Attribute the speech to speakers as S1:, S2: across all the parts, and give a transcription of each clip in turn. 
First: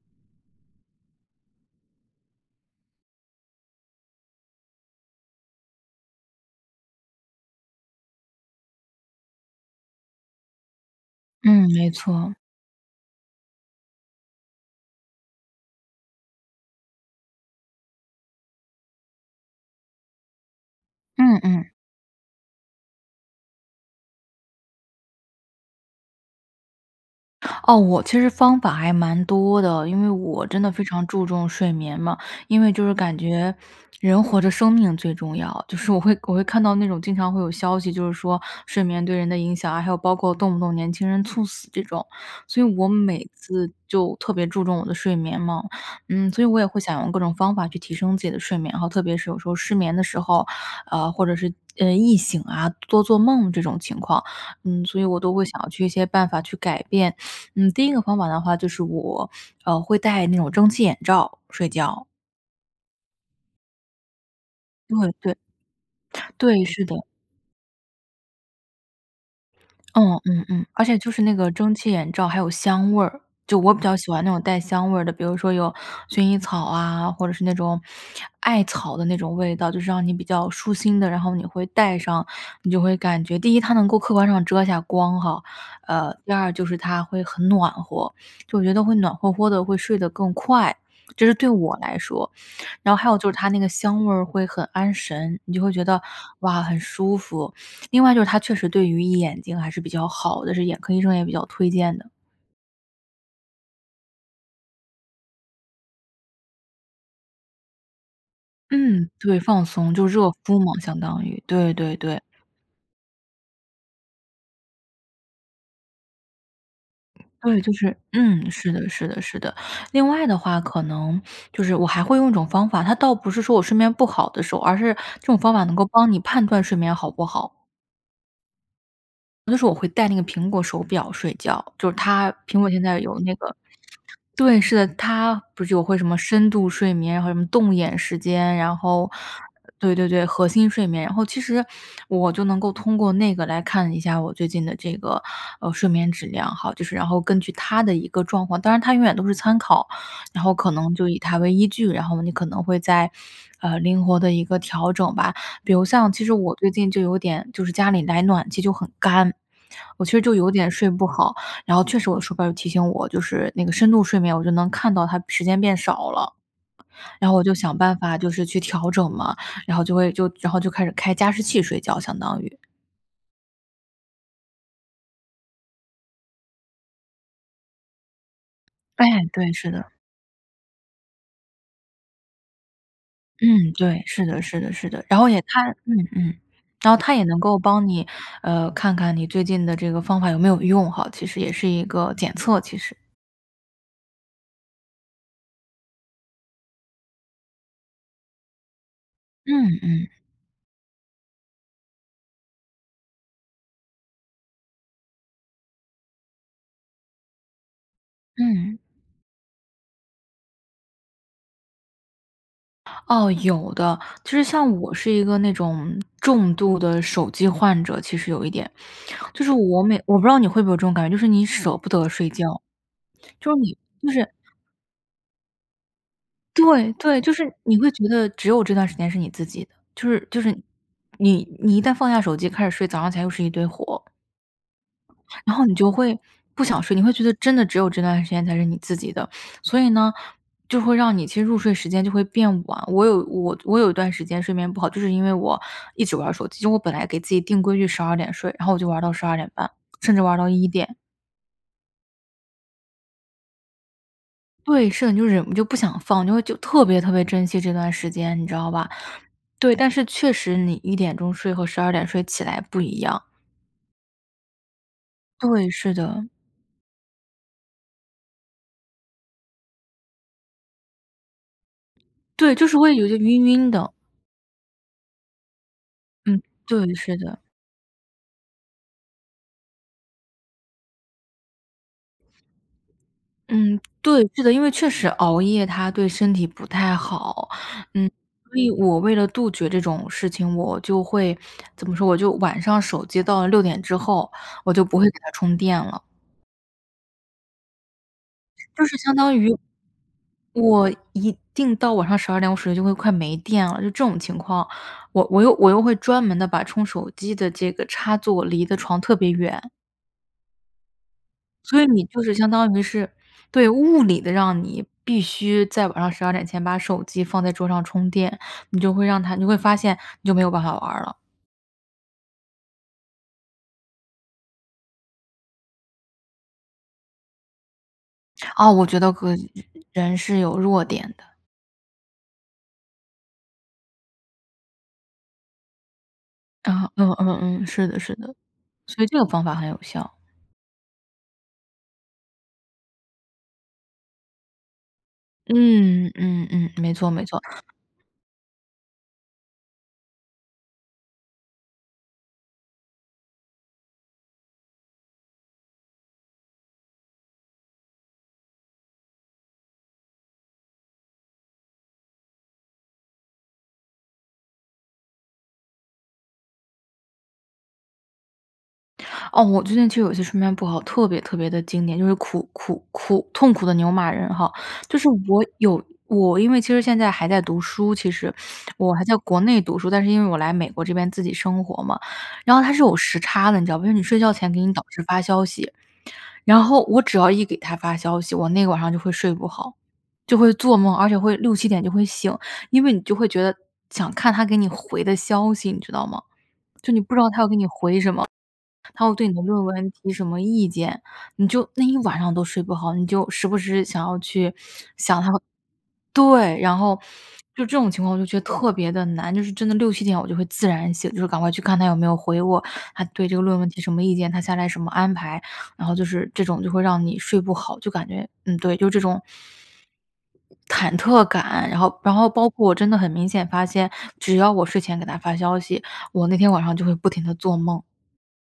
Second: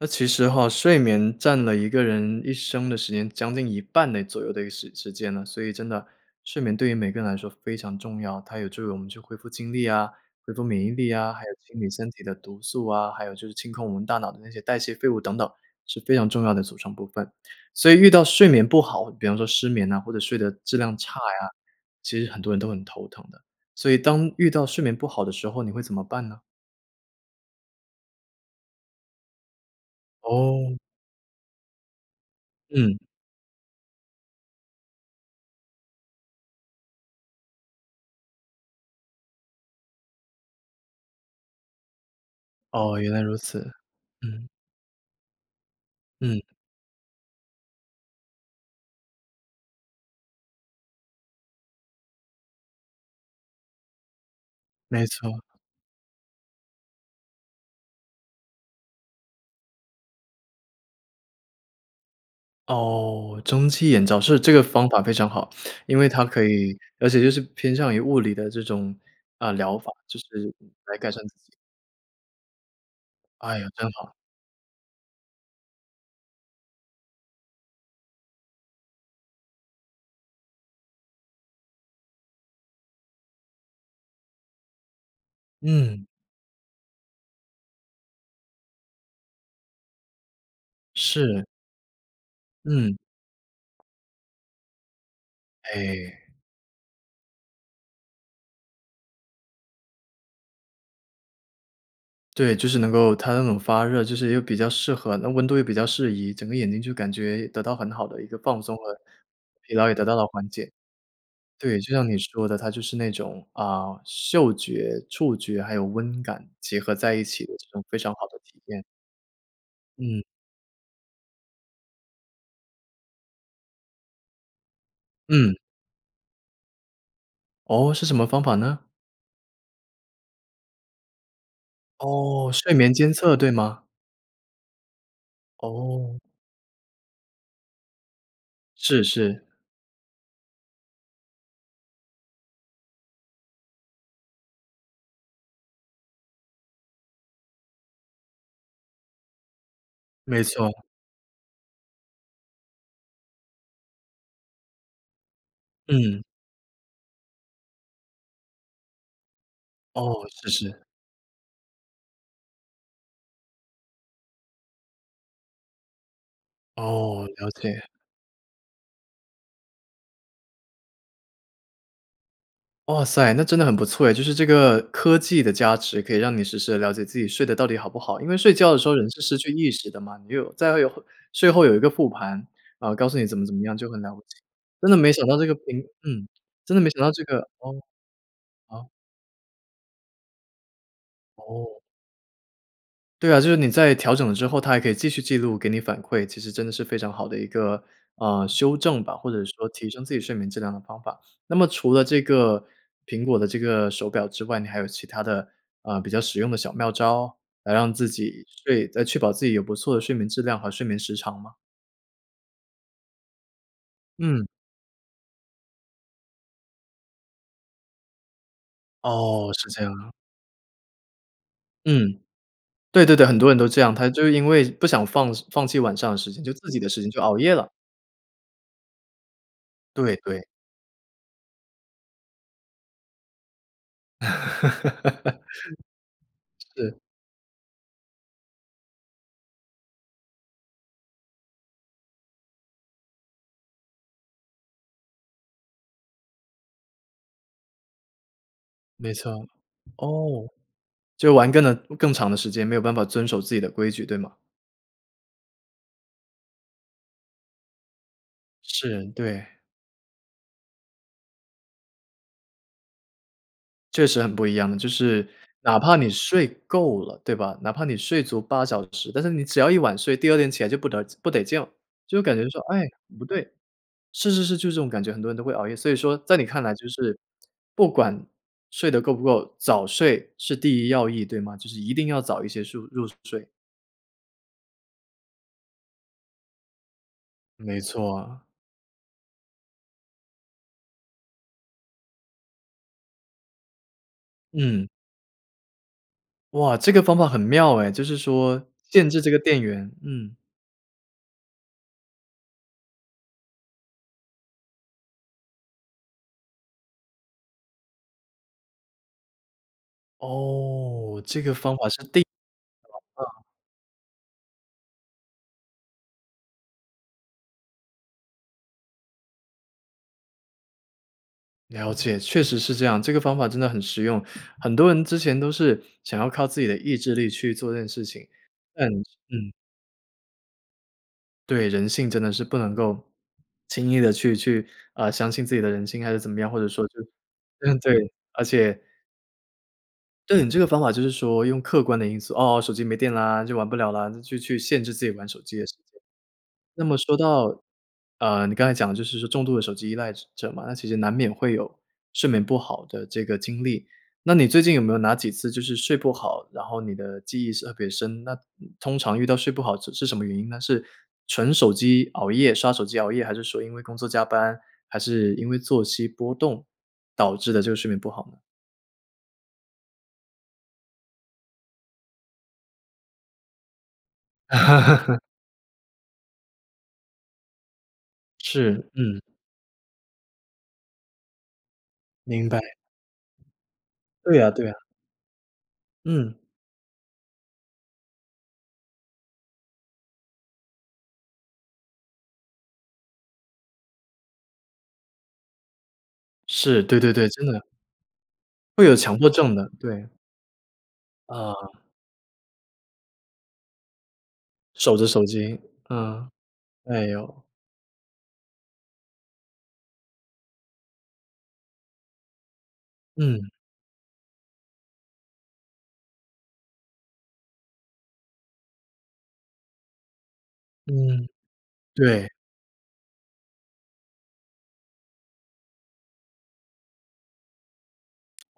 S1: 那其实哈，睡眠占了一个人一生的时间，将近一半的左右的一个时时间了，所以真的，睡眠对于每个人来说非常重要。它有助于我们去恢复精力啊、恢复免疫力啊，还有
S2: 嗯，
S1: 清理
S2: 没
S1: 身体
S2: 错。
S1: 的毒素啊，还有就是清空我们大脑的那些代谢废物等等，是非常重要的组成部分。所以遇到睡眠不好，比方说失眠呐，或者睡的质量差
S2: 嗯
S1: 呀，
S2: 嗯。
S1: 其实很多人都很头疼的。所以当遇到睡眠不好的时候，你会怎么办呢？
S2: 哦，我其实方法还蛮多的，因为我真的
S1: 哦。
S2: 非常注重睡眠嘛。因为就是
S1: 嗯。
S2: 感觉，人活着生命最重要，就是我会我会看到那种经常会有消息就是说，睡眠对人的影响啊，还有包括动不动年轻人猝死这种，所以我
S1: 哦，原来
S2: 每
S1: 如此，
S2: 次就特别
S1: 嗯。
S2: 注重我的睡眠嘛。嗯，
S1: 嗯。
S2: 所以我也会想用各种方法去提升自己的睡眠哈，特别是有时候失眠的时候，呃，或者是呃，易醒啊、多做梦这种情况。嗯，所以
S1: 没
S2: 我都
S1: 错。
S2: 会想要去一些办法去改变。嗯，第一个方法的话，就是我，呃，会戴那种蒸汽眼罩睡觉。
S1: 哦，蒸汽眼罩，是，这个方法非
S2: 对
S1: 常
S2: 对。
S1: 好。因为它可
S2: 对，
S1: 以
S2: 是的。
S1: 而且就是偏向于物理的这种，啊，疗法，就
S2: 嗯嗯
S1: 是
S2: 嗯，而
S1: 来
S2: 且
S1: 改
S2: 就是
S1: 善
S2: 那
S1: 自
S2: 个
S1: 己。
S2: 蒸汽眼罩还有香味儿，
S1: 哎
S2: 就
S1: 呀，
S2: 我比
S1: 真
S2: 较喜
S1: 好。
S2: 欢那种带香味儿的，比如说有薰衣草啊，或者是那种艾草的那种味道，就是让你比较舒心的。然后你会戴上，你就会感觉第一它能够客观上遮下光哈，
S1: 嗯。
S2: 呃，第二就是它会很暖和。就我觉得会暖和和的，会睡得更快，这是
S1: 是。
S2: 对我来说。然
S1: 嗯。
S2: 后还有就是它那个香味儿会很安神，你就会觉得，
S1: 哎。
S2: 哇，很舒服。另外就是它确实对于眼睛还是比较好的，是眼科医生也比较推荐的。
S1: 对，就是能够它那种发热，就是又比较适合那温度又比较适宜，整个眼睛就感觉得到很好的一个放松和
S2: 嗯，对，放
S1: 疲劳
S2: 松。
S1: 也得
S2: 就
S1: 到了
S2: 热
S1: 缓
S2: 敷
S1: 解。
S2: 嘛，相当于。对
S1: 对，就
S2: 对
S1: 像你
S2: 对。
S1: 说的，它就是那种，啊，嗅觉、触觉，还有温感，结合在一起的
S2: 对，
S1: 这
S2: 就
S1: 种
S2: 是
S1: 非常好的
S2: 嗯，
S1: 体
S2: 是
S1: 验。
S2: 的是的是的。另
S1: 嗯。
S2: 外的话可能就是我还会用一种方法，它倒不是说我睡眠不好的时候，而是这种方
S1: 嗯。
S2: 法能够帮你判断睡眠好不好。
S1: 哦，是什么方法呢？
S2: 有的时候我会戴那个苹果手表睡觉。就是它
S1: 哦，
S2: 苹果
S1: 睡
S2: 现
S1: 眠
S2: 在
S1: 监
S2: 有那
S1: 测对
S2: 个
S1: 吗？
S2: 对，是的，它不是有会什么
S1: 哦。
S2: 深度睡眠，然后什么动眼时间，然
S1: 是
S2: 后
S1: 是。
S2: 呃，对对对，核心睡眠。然后其实，我就能够通过那个，来看一下我最近的这个，呃，睡眠质量哈，就是然后根据它的一个状况当然它永远都是参考，
S1: 没
S2: 然后
S1: 错。
S2: 可能就以它为依据，然后你可能会再，呃，灵活地一个调整吧。比如像
S1: 嗯。
S2: 其实我最近就有点就是家里来暖气就很干，我其实
S1: 哦，
S2: 就
S1: 是
S2: 有点
S1: 是。
S2: 睡不好，然后确实我的手表就提醒我，就是那个深度睡眠，我就能看到它时间变少了。
S1: 哦，
S2: 然后我
S1: 了
S2: 就想
S1: 解。
S2: 办法就是去调整嘛，然后就会就然后就开始开加湿器睡觉，相当于。
S1: 哇塞，那真的很不错哎，就是这个科技的加持，可以让你实时地了解自己睡得到底好不好。因为睡觉的时候
S2: 哎，
S1: 人是失
S2: 对，
S1: 去意
S2: 是
S1: 识
S2: 的。
S1: 的嘛，你有再会有睡后有一个复盘，然后告诉你怎么怎么
S2: 嗯，
S1: 样，就很
S2: 对，
S1: 了不
S2: 是
S1: 起。
S2: 的是的是
S1: 真的
S2: 的。
S1: 没
S2: 然
S1: 想
S2: 后
S1: 到
S2: 也
S1: 这个
S2: 看
S1: 苹
S2: 嗯
S1: 嗯，
S2: 嗯。
S1: 真的没
S2: 然后
S1: 想到
S2: 它
S1: 这
S2: 也
S1: 个
S2: 能够
S1: 哦。
S2: 帮你，呃，
S1: 好。
S2: 看看你最近的这个方法有没有用哈，其实也是
S1: 哦。
S2: 一个检测，其实。
S1: 对啊，就是你在调整了之后，它还可以继续记录，给你反馈，其实真的是非常好的一个，呃，修正吧，或者
S2: 嗯
S1: 说提升
S2: 嗯。
S1: 自己睡眠质量的方法。那么除了这个，苹果的这个手表之外，你还有其他的，呃，比较实用的小妙招，来让自己
S2: 嗯。
S1: 睡再确保自己有不错的睡眠质量和睡眠时长吗？
S2: 哦，有的。就是
S1: 嗯。
S2: 像我是一个那种重度的手机患者，其实有一点。就
S1: 哦，
S2: 是
S1: 是这
S2: 我
S1: 样
S2: 每
S1: 啊。
S2: 我不知道你会不会有这种感觉，就是你舍不得
S1: 嗯，
S2: 睡觉。
S1: 对对对，很多
S2: 就
S1: 人
S2: 是
S1: 都
S2: 你
S1: 这样，
S2: 就
S1: 他就
S2: 是
S1: 因为不想放放弃晚上的时间，就自己的
S2: 对
S1: 时间
S2: 对，
S1: 就
S2: 就
S1: 熬
S2: 是
S1: 夜了。
S2: 你会觉得只有这段时间是你自己的，就
S1: 对
S2: 是就
S1: 对。
S2: 是你你一旦放下手机开始睡，早上起来又是一堆活。然后你就会 不想睡，
S1: 是。
S2: 你会觉得真的只有这段时间才是你自己的。所以呢，就会让你其实入睡时间就会变晚，我有我我有一段时间睡眠不好，就是因为我一直玩儿手机，就是我本来给自己定规矩12点睡，然后我就玩儿
S1: 没
S2: 到十
S1: 错，
S2: 二点半，甚至玩儿
S1: 哦，
S2: 到1点。
S1: 就玩更呢更长的时间，没有办法遵守自己的规矩，对吗？
S2: 对，是的，你就忍不就不想放，就会就特别特别珍惜这段时间，你知道吧？
S1: 是，对。
S2: 对，但是确实你1点钟睡和12点睡起来不一样。
S1: 确实很不一样的，就是
S2: 对，
S1: 哪
S2: 是
S1: 怕你
S2: 的。
S1: 睡够了对吧，哪怕你睡足8小时，但是你只要一晚睡，第二天起来就不得不得劲。就会感觉
S2: 对，
S1: 说，
S2: 就是
S1: “哎，
S2: 我也有点
S1: 不
S2: 晕
S1: 对！”
S2: 晕的。
S1: 是是是，就是这种感觉，很多人都会熬夜。所以说在
S2: 嗯，
S1: 你看来就
S2: 对，是
S1: 是，
S2: 的。
S1: 不管睡得够不够，早睡是第一要义，对吗？就是一定要早一些树入睡。
S2: 嗯，对，是的，因为确实熬夜它对身体不太好。
S1: 没
S2: 嗯，
S1: 错啊。
S2: 所以我为了杜绝这种事情，我就会怎么说我就晚上手机到了6点之后，我就
S1: 嗯。
S2: 不会给它充电了。
S1: 哇，这个方法很妙哎！就是说，
S2: 就是
S1: 限
S2: 相
S1: 制这
S2: 当
S1: 个
S2: 于，
S1: 电源，嗯。
S2: 我一定到晚上12点我手机就会快没电了，就这种情况，我我又我又会专门地把充手机的这个插座离得床特别远。
S1: 哦，这个方
S2: 所以
S1: 法是
S2: 你就
S1: 第。
S2: 是相当于是，对，物理地让你必须在晚上12前把手机放在桌上充电，你就会让它你会发现，你就没有办法玩儿了。
S1: 了解，确实是这样，这个方法真的很实用，很多人之前都是想要靠自己的意志力，去做这件事情，
S2: 啊，我
S1: 但
S2: 觉得呃，
S1: 嗯。
S2: 人是有弱点的。
S1: 对，人性真的是不能够轻易地去去啊，相信自己的人性还是怎么样，或者
S2: 呃，
S1: 说是
S2: 嗯嗯嗯，是的
S1: 对，
S2: 是的，
S1: 而且
S2: 所以这个方法很有效。
S1: 对，你这个方法就是说用客观的因素，哦，手机没电了，就玩不了了，就去去限制自己玩手机的时间。
S2: 嗯，嗯嗯，
S1: 那
S2: 没
S1: 么
S2: 错
S1: 说
S2: 没错。
S1: 到，呃，你刚才讲的就是说重度的手机依赖者嘛，那其实难免会有睡眠不好的这个经历。那你最近有没有哪几次就是睡不好，然后你的记忆是特别深，那通常遇到睡不好是是什么原因呢？是纯手机熬夜刷手机熬夜，还是说因为工作加班，还是因为作息波动，导致的这个睡眠不好呢？
S2: 哦，我最近就有些睡眠不好，特别特别地经典，就是苦苦苦痛苦的牛马人哈。就是 我有我因为其实现在还在读书，其实。
S1: 是，
S2: 我还在
S1: 嗯。
S2: 国内读书，但是因为我来美国这边自己生活嘛，
S1: 明
S2: 然
S1: 白。
S2: 后它是有时差的，你知道吗？就是你睡觉
S1: 对
S2: 前
S1: 啊
S2: 给
S1: 对
S2: 你
S1: 啊。
S2: 导师发消息。
S1: 嗯。
S2: 然后我只要一给他发消息，我那晚上就会睡不好。就会做梦，而且会6-7点就会醒，因为你就会觉得想看他给你回的消息，你知道吗？
S1: 是，
S2: 就
S1: 对
S2: 你
S1: 对
S2: 不知
S1: 对，
S2: 道他
S1: 真
S2: 要给
S1: 的。
S2: 你回什么，
S1: 会有
S2: 他会
S1: 强迫
S2: 对你的
S1: 症
S2: 论
S1: 的，
S2: 文
S1: 对。
S2: 提什么意见。你就
S1: 呃。
S2: 那一晚上都睡不好，你就时不时想要去
S1: 守着
S2: 想
S1: 手
S2: 他
S1: 机，嗯，
S2: 对，然后
S1: 哎呦。
S2: 就这种情况我就觉得特别地难，就是真的6-7点我就会自然醒，就是赶快去看他有没有回我，他对这
S1: 嗯。
S2: 个论文提什么意见，他下来什么安排。然后就是这种就会让你睡不好，就感觉嗯，对，就这种忐忑
S1: 嗯，
S2: 感，然后然
S1: 对。
S2: 后包括我真的很明显发现，只要我睡前给他发消息，我那天晚上就会不停地做梦。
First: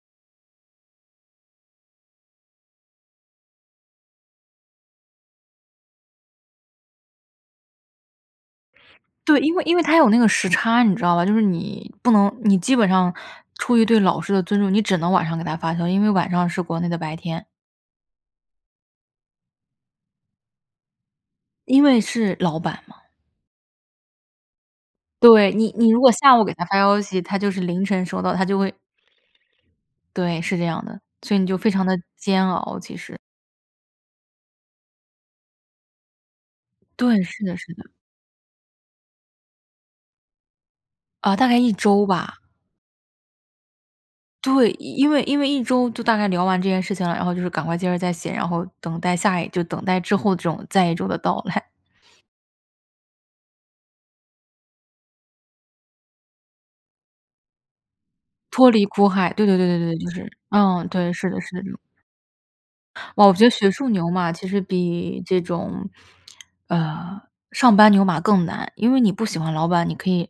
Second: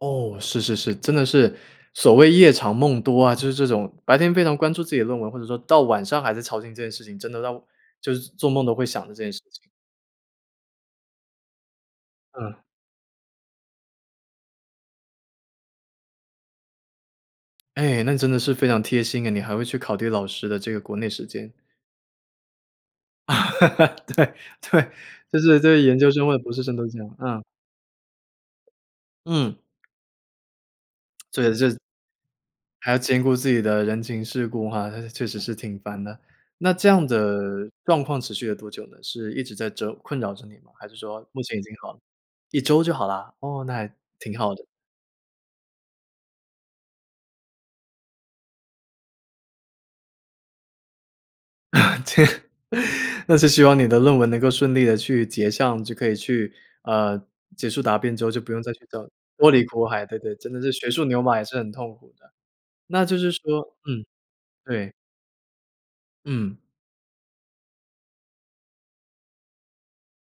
S1: 哦，是是是，真的是所谓“夜长梦多”啊，就是这种白天非常关注自己的论文，或者说到晚上还在操心这件事情，真的到就是做梦都会想着这件事
S2: 对，因为
S1: 情。
S2: 因为它有那个时差，你知道吧，就是你不能你
S1: 嗯。
S2: 基本上出于对老师的尊重，你只能晚上给他发消息，因为晚上是国内的白天。
S1: 哎，那真的是非常贴心哎，你还会去考虑老师的这个国内时间。
S2: 因为是老板嘛。
S1: 对，对，就
S2: 对，
S1: 是
S2: 你
S1: 对，
S2: 你
S1: 研
S2: 如
S1: 究
S2: 果
S1: 生或
S2: 下
S1: 者
S2: 午给
S1: 博士
S2: 他
S1: 生
S2: 发
S1: 都是这
S2: 消
S1: 样，
S2: 息，他
S1: 啊。
S2: 就是凌晨收到，他就会
S1: 嗯。
S2: 对，是这样的，所以你就非
S1: [unintelligible]
S2: 常地煎熬，
S1: 还
S2: 其
S1: 要
S2: 实。
S1: 兼顾自己的人情世故哈，那是确实是挺烦的。那这样
S2: 对，是的
S1: 的
S2: 是的。
S1: 状况持续了多久呢？是一直在折困扰着你吗？还是说
S2: 呃，
S1: 目
S2: 大概
S1: 前已
S2: 1
S1: 经好了？
S2: 周吧。
S1: 1周就好啦？哦，那还挺好的。
S2: 对，因为因为1周就大概聊完这件事情了，然后就是赶快接着再写，然后等待下一就等待之后的这种再一周的到来。
S1: 这 那是希望你的论文能够顺利地去结项，就可以去呃，结束答辩之后，就不用
S2: 脱
S1: 再去
S2: 离
S1: 找
S2: 苦海，对
S1: 脱
S2: 对
S1: 离
S2: 对
S1: 苦
S2: 对对对，
S1: 海，
S2: 就
S1: 对
S2: 是
S1: 对，真的是
S2: 嗯，
S1: 学术
S2: 对，
S1: 牛
S2: 是
S1: 马
S2: 的
S1: 也
S2: 是
S1: 是
S2: 的
S1: 很
S2: 这种。
S1: 痛苦的。那就
S2: 哇，
S1: 是
S2: 我觉得学
S1: 说
S2: 术
S1: 嗯，
S2: 牛马其实
S1: 对。
S2: 比这种，
S1: 嗯。
S2: 呃，上班牛马更难。因为你不喜欢老板，你可以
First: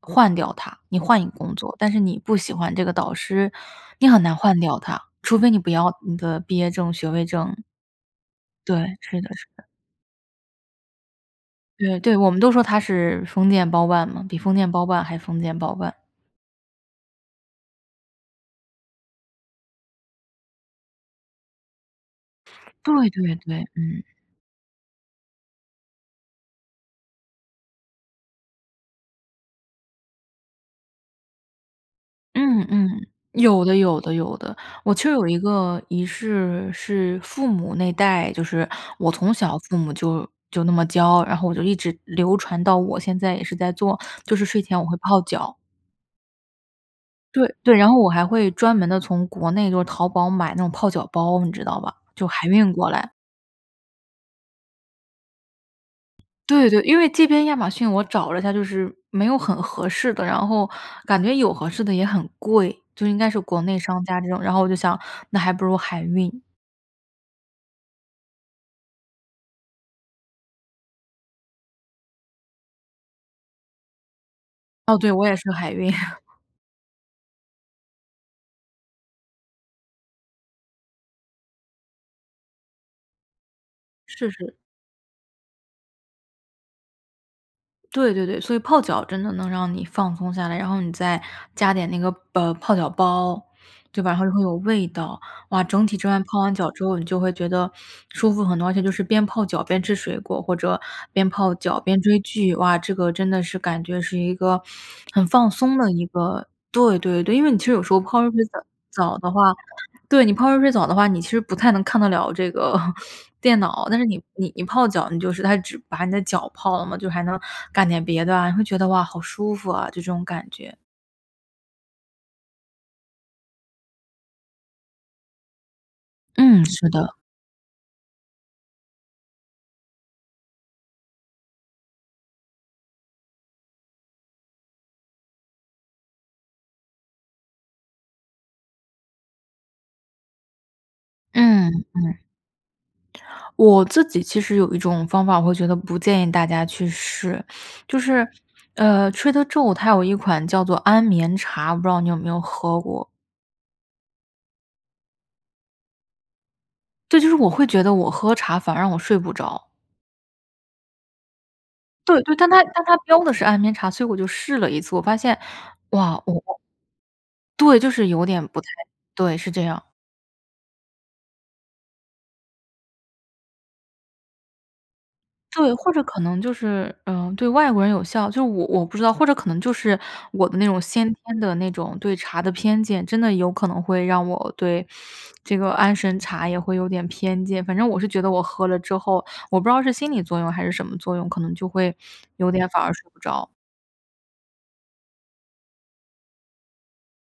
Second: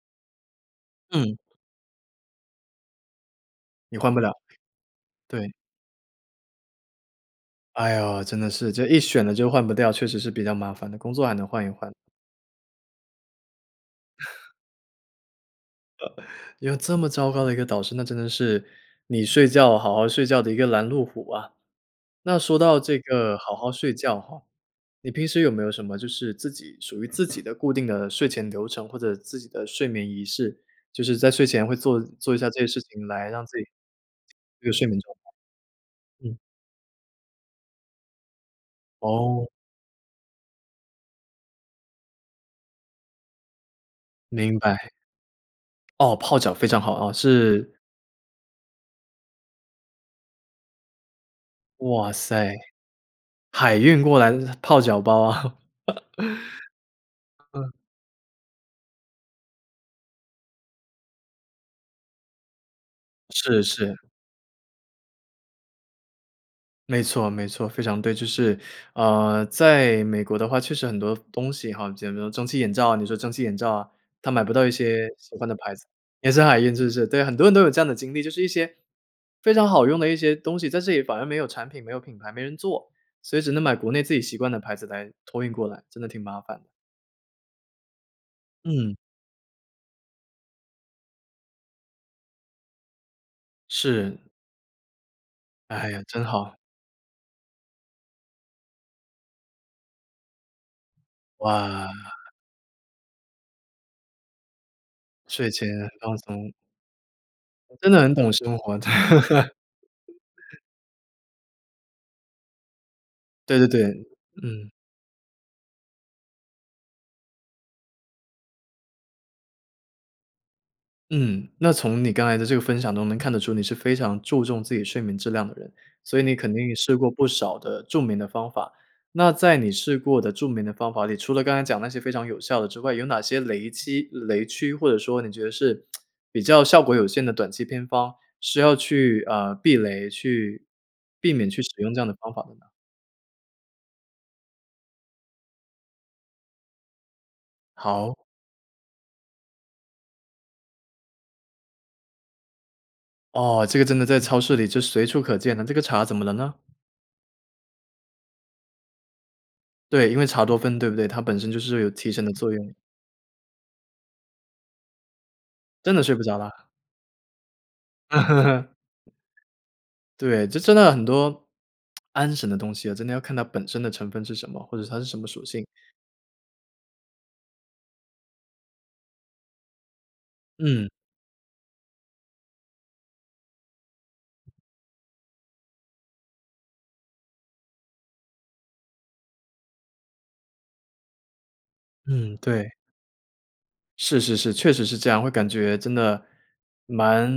S2: 换掉他，你换一个
S1: 嗯。
S2: 工作。但是你不喜欢这个导师，
S1: 你
S2: 你
S1: 换不
S2: 很
S1: 了。
S2: 难换掉他，除非
S1: 对。
S2: 你不要你的毕业证、学位证。
S1: 哎呦，真的是，就
S2: 对，
S1: 一
S2: 是
S1: 选了
S2: 的是
S1: 就
S2: 的。
S1: 换不掉，确实是比较麻烦的，工作还能换一换。
S2: 对对，我们都说他是封建包办嘛，比 封建包办还封建包办。
S1: 有这么糟糕的一个导师，那真的是，你睡觉好好睡觉的一个拦路虎啊。那说到这
S2: 对对
S1: 个好
S2: 对，
S1: 好睡
S2: 嗯。
S1: 觉哈，你平时有没有什么就是自己属于自己的固定的睡前流程，或者自己的睡眠仪式，就是在睡前会做做一下这些
S2: 嗯
S1: 事情
S2: 嗯，
S1: 来让自
S2: 有
S1: 己
S2: 的有的有的。
S1: 睡
S2: 我
S1: 眠
S2: 䟬
S1: 状
S2: 有一个仪
S1: 态？嗯。
S2: 式是父母那代就是我从
S1: 哦。
S2: 小父母就就那么教，然后我就一直流传到我现在也是在做，就是
S1: 明
S2: 睡
S1: 白。
S2: 前我会泡脚。
S1: 哦，泡脚非常好啊，
S2: 对
S1: 是
S2: 对，然后我还会专门地从国内就是淘宝买那种泡脚包，你知道吧，
S1: 哇
S2: 就海
S1: 塞。
S2: 运过来。
S1: 海运过来的泡脚包啊。
S2: 对对，因为这边亚
S1: 嗯。
S2: 马逊我找了一下，就是没有很合适的，然后，感觉有合适的也很贵，就应该是
S1: 是
S2: 国内
S1: 是。
S2: 商家这种，然后我就想，那还不如海运。
S1: 没错没错，非常对，就是，呃，在美国的话确实很多服东西哈，也没有蒸汽眼罩，啊，你说蒸汽眼罩啊，它买不到一
S2: 哦，
S1: 些
S2: 对，我
S1: 喜
S2: 也是
S1: 欢的
S2: 海
S1: 牌子，
S2: 运。
S1: 也是海运是不是？对，很多人都有这样的经历，就是一些非常好用的一些东西，在这里反而没有产品、没有品牌、没人做。所以只能买国内自己
S2: 试
S1: 习惯
S2: 试。
S1: 的牌子，来托运过来，真的挺麻烦。
S2: 对对对，所以泡
S1: 嗯。
S2: 脚真的能让你放松下来，然后你再加点那个卜泡脚包，对吧，然
S1: 是。
S2: 后就会有味道，哇，整
S1: 哎
S2: 体
S1: 呀，
S2: 这完
S1: 真
S2: 泡
S1: 好。
S2: 完脚之后，你就会觉得舒服很多，而且就是边泡脚边吃水果，或者边泡脚
S1: 哇。
S2: 边追剧。哇，这个真的是感觉是一个很
S1: 睡
S2: 放
S1: 前
S2: 松的一
S1: 放
S2: 个
S1: 松。
S2: 对对对。因为你其实有
S1: 真
S2: 时候
S1: 的很
S2: 泡热
S1: 懂
S2: 水
S1: 生活的。
S2: 澡澡的话对，你泡热 水澡的话，你其实不太能看得了这个
S1: 对
S2: 电
S1: 对对，
S2: 脑，但是你你你
S1: 嗯。
S2: 泡脚你就是它只把你的脚泡了嘛，就还能干点别的啊，你会觉得，哇，好舒服啊，这种感觉。
S1: 嗯，那从你刚才的这个分享中能看得出你是非常注重自己睡眠质量的人，所以你肯
S2: 嗯，
S1: 定
S2: 是
S1: 试过
S2: 的。
S1: 不少的著名的方法。那在你试过的著名的方法里，除了刚才讲那些非常有效的之外，有哪些雷期雷区，或者说你觉得是 比较效果有限的短期偏方，是要去，啊，避雷，去避免去使
S2: 嗯
S1: 用这样
S2: 嗯。
S1: 的方法的呢？
S2: 我自己其实有一种方法，我会觉得不建议大家去试，就
S1: 好。
S2: 是，呃，Trader Joe's，它有一款叫做安眠茶，我不知道你有没有喝过？
S1: 哦，这个真的在超市里就随处可见的，那这个茶怎么了呢？
S2: 这就是我会觉得我喝茶反而让我睡不着。
S1: 对，因为茶多酚对不对？它本身就是有提
S2: 对
S1: 神的
S2: 对，
S1: 作
S2: 但它
S1: 用。
S2: 但它标的是安眠茶，所以我就试了一次。我发现，
S1: 真的睡
S2: 哇，
S1: 不着
S2: 我
S1: 啦？
S2: 对，就是有点不太 对，是这样。
S1: 对，就真的很多安神的东西啊，真的要看它本身的成分是什么，或者是它是什么属性。
S2: 对，或者可能就是，嗯，对外国人有效，就我我不知道，或者可能就是我的那种
S1: 嗯。
S2: 先天的那种对茶的偏见，真的有可能会让我对这个安神茶也会有点偏见。反正我是觉得我喝了之后，我不知道是心理作用还是什么作用，可能就会
S1: 嗯，
S2: 有点
S1: 对。
S2: 反而睡不着。
S1: 是是是，确实是这样，会感觉真的蛮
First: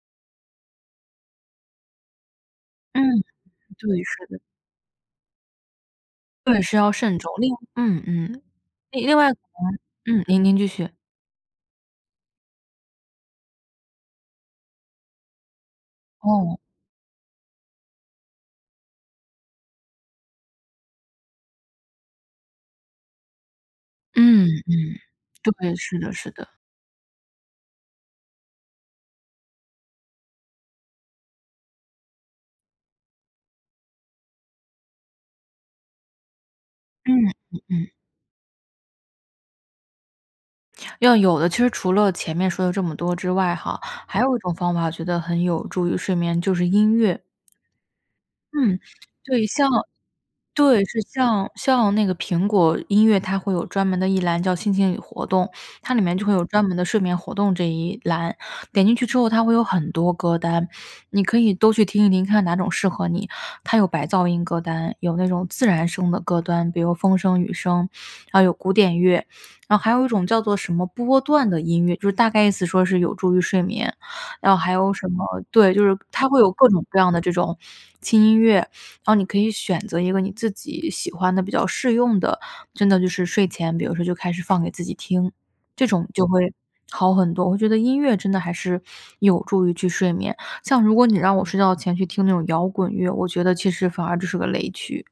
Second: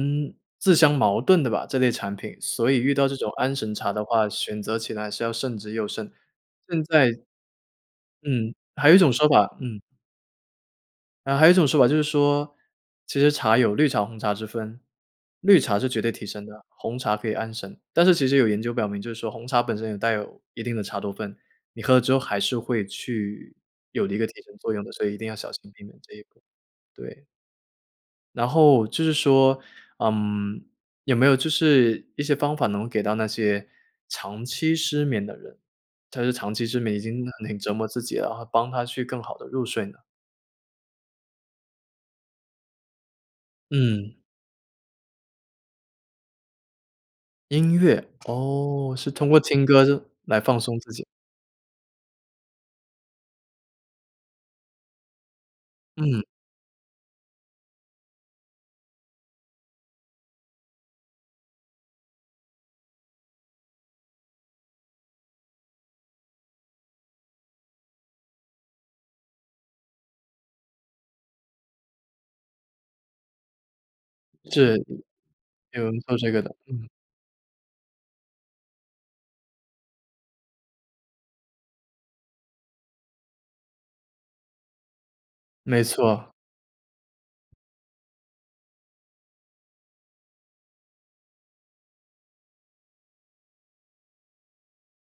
S1: 自相矛盾的吧，这类产品。所以遇
S2: 嗯，
S1: 到这种安神茶
S2: 对，
S1: 的
S2: 是
S1: 话，
S2: 的。
S1: 选择起来是要慎之又慎。
S2: 对，是
S1: 现
S2: 要
S1: 在
S2: 慎重。另嗯嗯，
S1: 嗯，还有一
S2: 哎，
S1: 种
S2: 另
S1: 说
S2: 外可
S1: 法嗯。
S2: 能嗯，您您继续。
S1: 呃，还有一种说法就是说，其实茶有绿茶红茶之分，绿茶是绝对提神
S2: 哦。
S1: 的，红茶可以安神。但是其实有研究表明，就是说红茶本身也带有一定的茶多酚，你喝了之后还是会去有了一个提
S2: 嗯
S1: 神作用的，
S2: 嗯，
S1: 所以一定要小心
S2: 对，
S1: 避
S2: 是
S1: 免
S2: 的
S1: 这一
S2: 是
S1: 个，
S2: 的。
S1: 对。然后就是说，嗯，有没有就是一些方法，能给到那些长期失眠的人？他就长期失眠已经
S2: 嗯，
S1: 很
S2: 嗯
S1: 折磨
S2: 嗯。
S1: 自己了哈，帮他去更好地入睡呢？
S2: 要有的，其实除了前面说的这么多之外哈，
S1: 嗯。
S2: 还有一种方法，我觉得很有助于睡眠，就是音乐。
S1: 音乐？
S2: 嗯，
S1: 哦，是通过
S2: 对，
S1: 听
S2: 像
S1: 歌这来放松
S2: 对，
S1: 自
S2: 是
S1: 己。
S2: 像像那个苹果音乐，它会有专门的一栏叫心情与活动，它里面
S1: 嗯。
S2: 就会有专门的睡眠活动这一栏，点进去之后它会有很多歌单，你可以都去听一听，看看哪种适合你。它有白噪音歌单，有那种自然声的歌单，比如风声雨声，然后有古典乐，然后还有一种叫做什么波段的音乐，就是大概意思说是有助于睡眠。然后还
S1: 是，
S2: 有什么对，
S1: 有
S2: 就是
S1: 人做
S2: 它
S1: 这
S2: 会
S1: 个
S2: 有
S1: 的，
S2: 各种
S1: 嗯。
S2: 各样的这种轻音乐，然后你可以选择一个你自己喜欢的比较适用的，真的就是睡前，比如说就开始放给自己听，
S1: 没
S2: 这种就
S1: 错。
S2: 会好很多，我会觉得音乐真的还是有助于去睡眠。像如果你让我睡觉前去听那种摇滚乐，我觉得其实反而这是个雷区。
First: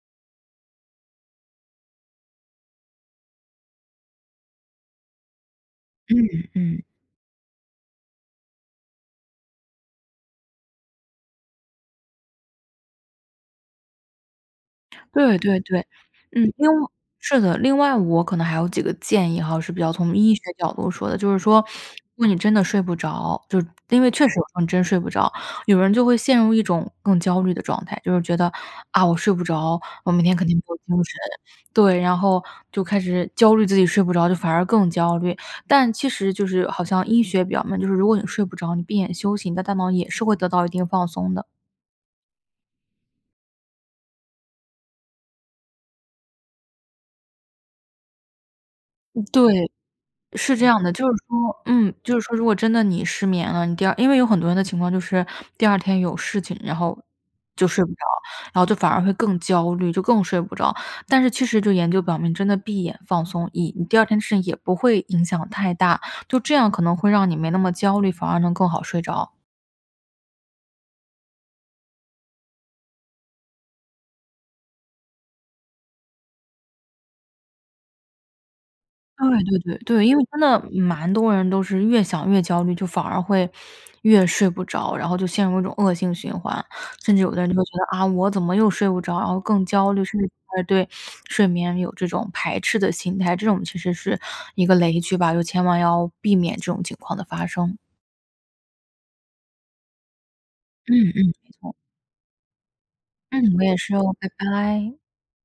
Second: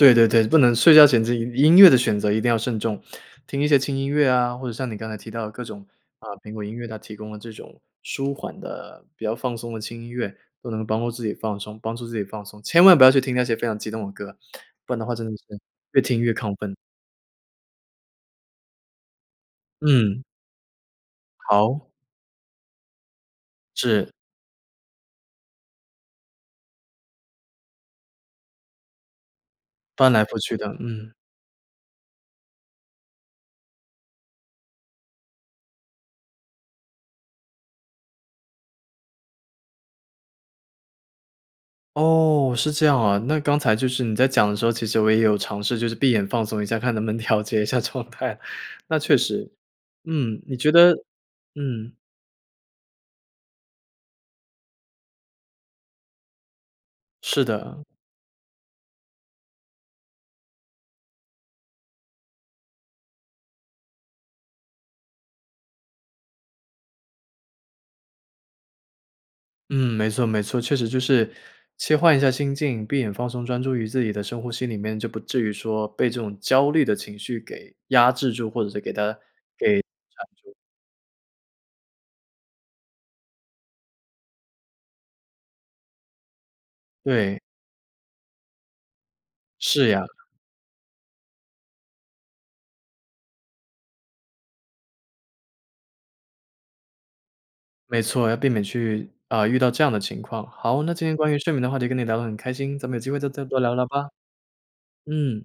S1: 对对对，不能睡觉前自己音乐的选择一定要慎重。听一些轻音乐啊，或者像你刚才提到的各种啊，
S2: 嗯，
S1: 苹果音
S2: 嗯。
S1: 乐它提供了这种，舒缓的比较放松的轻音乐，都能帮助自己放松帮助自己放松。千万不要去听那些非常激动的歌，不然的话真的
S2: 对
S1: 是
S2: 对对，
S1: 越听越
S2: 嗯，
S1: 亢
S2: 另
S1: 奋。
S2: 外是的，另外我可能还有几个建议哈，是比较从
S1: 嗯。
S2: 医学角度说的。就是说，
S1: 好。
S2: 如果你真的睡不着，就因为
S1: 是。
S2: 确实有时候你真睡不着，有人就会陷入一种更焦虑的状态，就是觉得，啊，我睡不着，
S1: 翻
S2: 我
S1: 来
S2: 明天
S1: 覆
S2: 肯
S1: 去
S2: 定没
S1: 的，
S2: 有精
S1: 嗯。
S2: 神。对，然后就开始焦虑自己睡不着，就反而更焦虑。但其实就是好像医学表明，就是如果你睡不着，你闭眼休息，你的大脑也是会得到一定放松的。
S1: 哦，是这样啊。那刚才就是你在讲的时候，其实我也有尝试就是闭眼放松一下，看能不能调节一下状态。那确
S2: 嗯，
S1: 实，
S2: 对，
S1: 嗯，你
S2: 是这
S1: 觉
S2: 样
S1: 得
S2: 的。就是说嗯，
S1: 嗯。
S2: 就是说如果真的你失眠了，你第二因为有很多人的情况就是，第二天有事情，然后
S1: 是
S2: 就
S1: 的。
S2: 睡不着。然后就反而会更焦虑，就更睡不着。但是其实就研究表明真的闭眼放松，以你第二天的事情也不会影响太大。就这样可能会让你没那么焦虑，反而能更好睡着。
S1: 嗯，没错没错，确实就是切换一下心境，闭眼放松专注于自己的深呼吸里面，就不至于说被这种焦虑的情绪给压制住，或者是给它给
S2: 对对对，对，因为真
S1: 缠住。
S2: 的蛮多人都是越想越焦虑，就反而会越睡不着，然后就陷入一种恶性循环。甚至有
S1: 对。
S2: 的人就会觉得，啊，我怎么又睡不着，然后更
S1: 是
S2: 焦虑，
S1: 呀。
S2: 甚至反而对睡眠有这种排斥的心态。这种其实是一个雷区吧，就千万要避免这种情况的发生。
S1: 没错，要避免去，啊，遇到这样的情况。好，那今
S2: 嗯
S1: 天
S2: 嗯，
S1: 关于
S2: 没
S1: 睡眠的
S2: 错。
S1: 话题跟你聊得很开心，咱们有机会再再
S2: 嗯，
S1: 多
S2: 我
S1: 聊
S2: 也
S1: 聊
S2: 是
S1: 吧。
S2: 哦，拜拜。
S1: 嗯。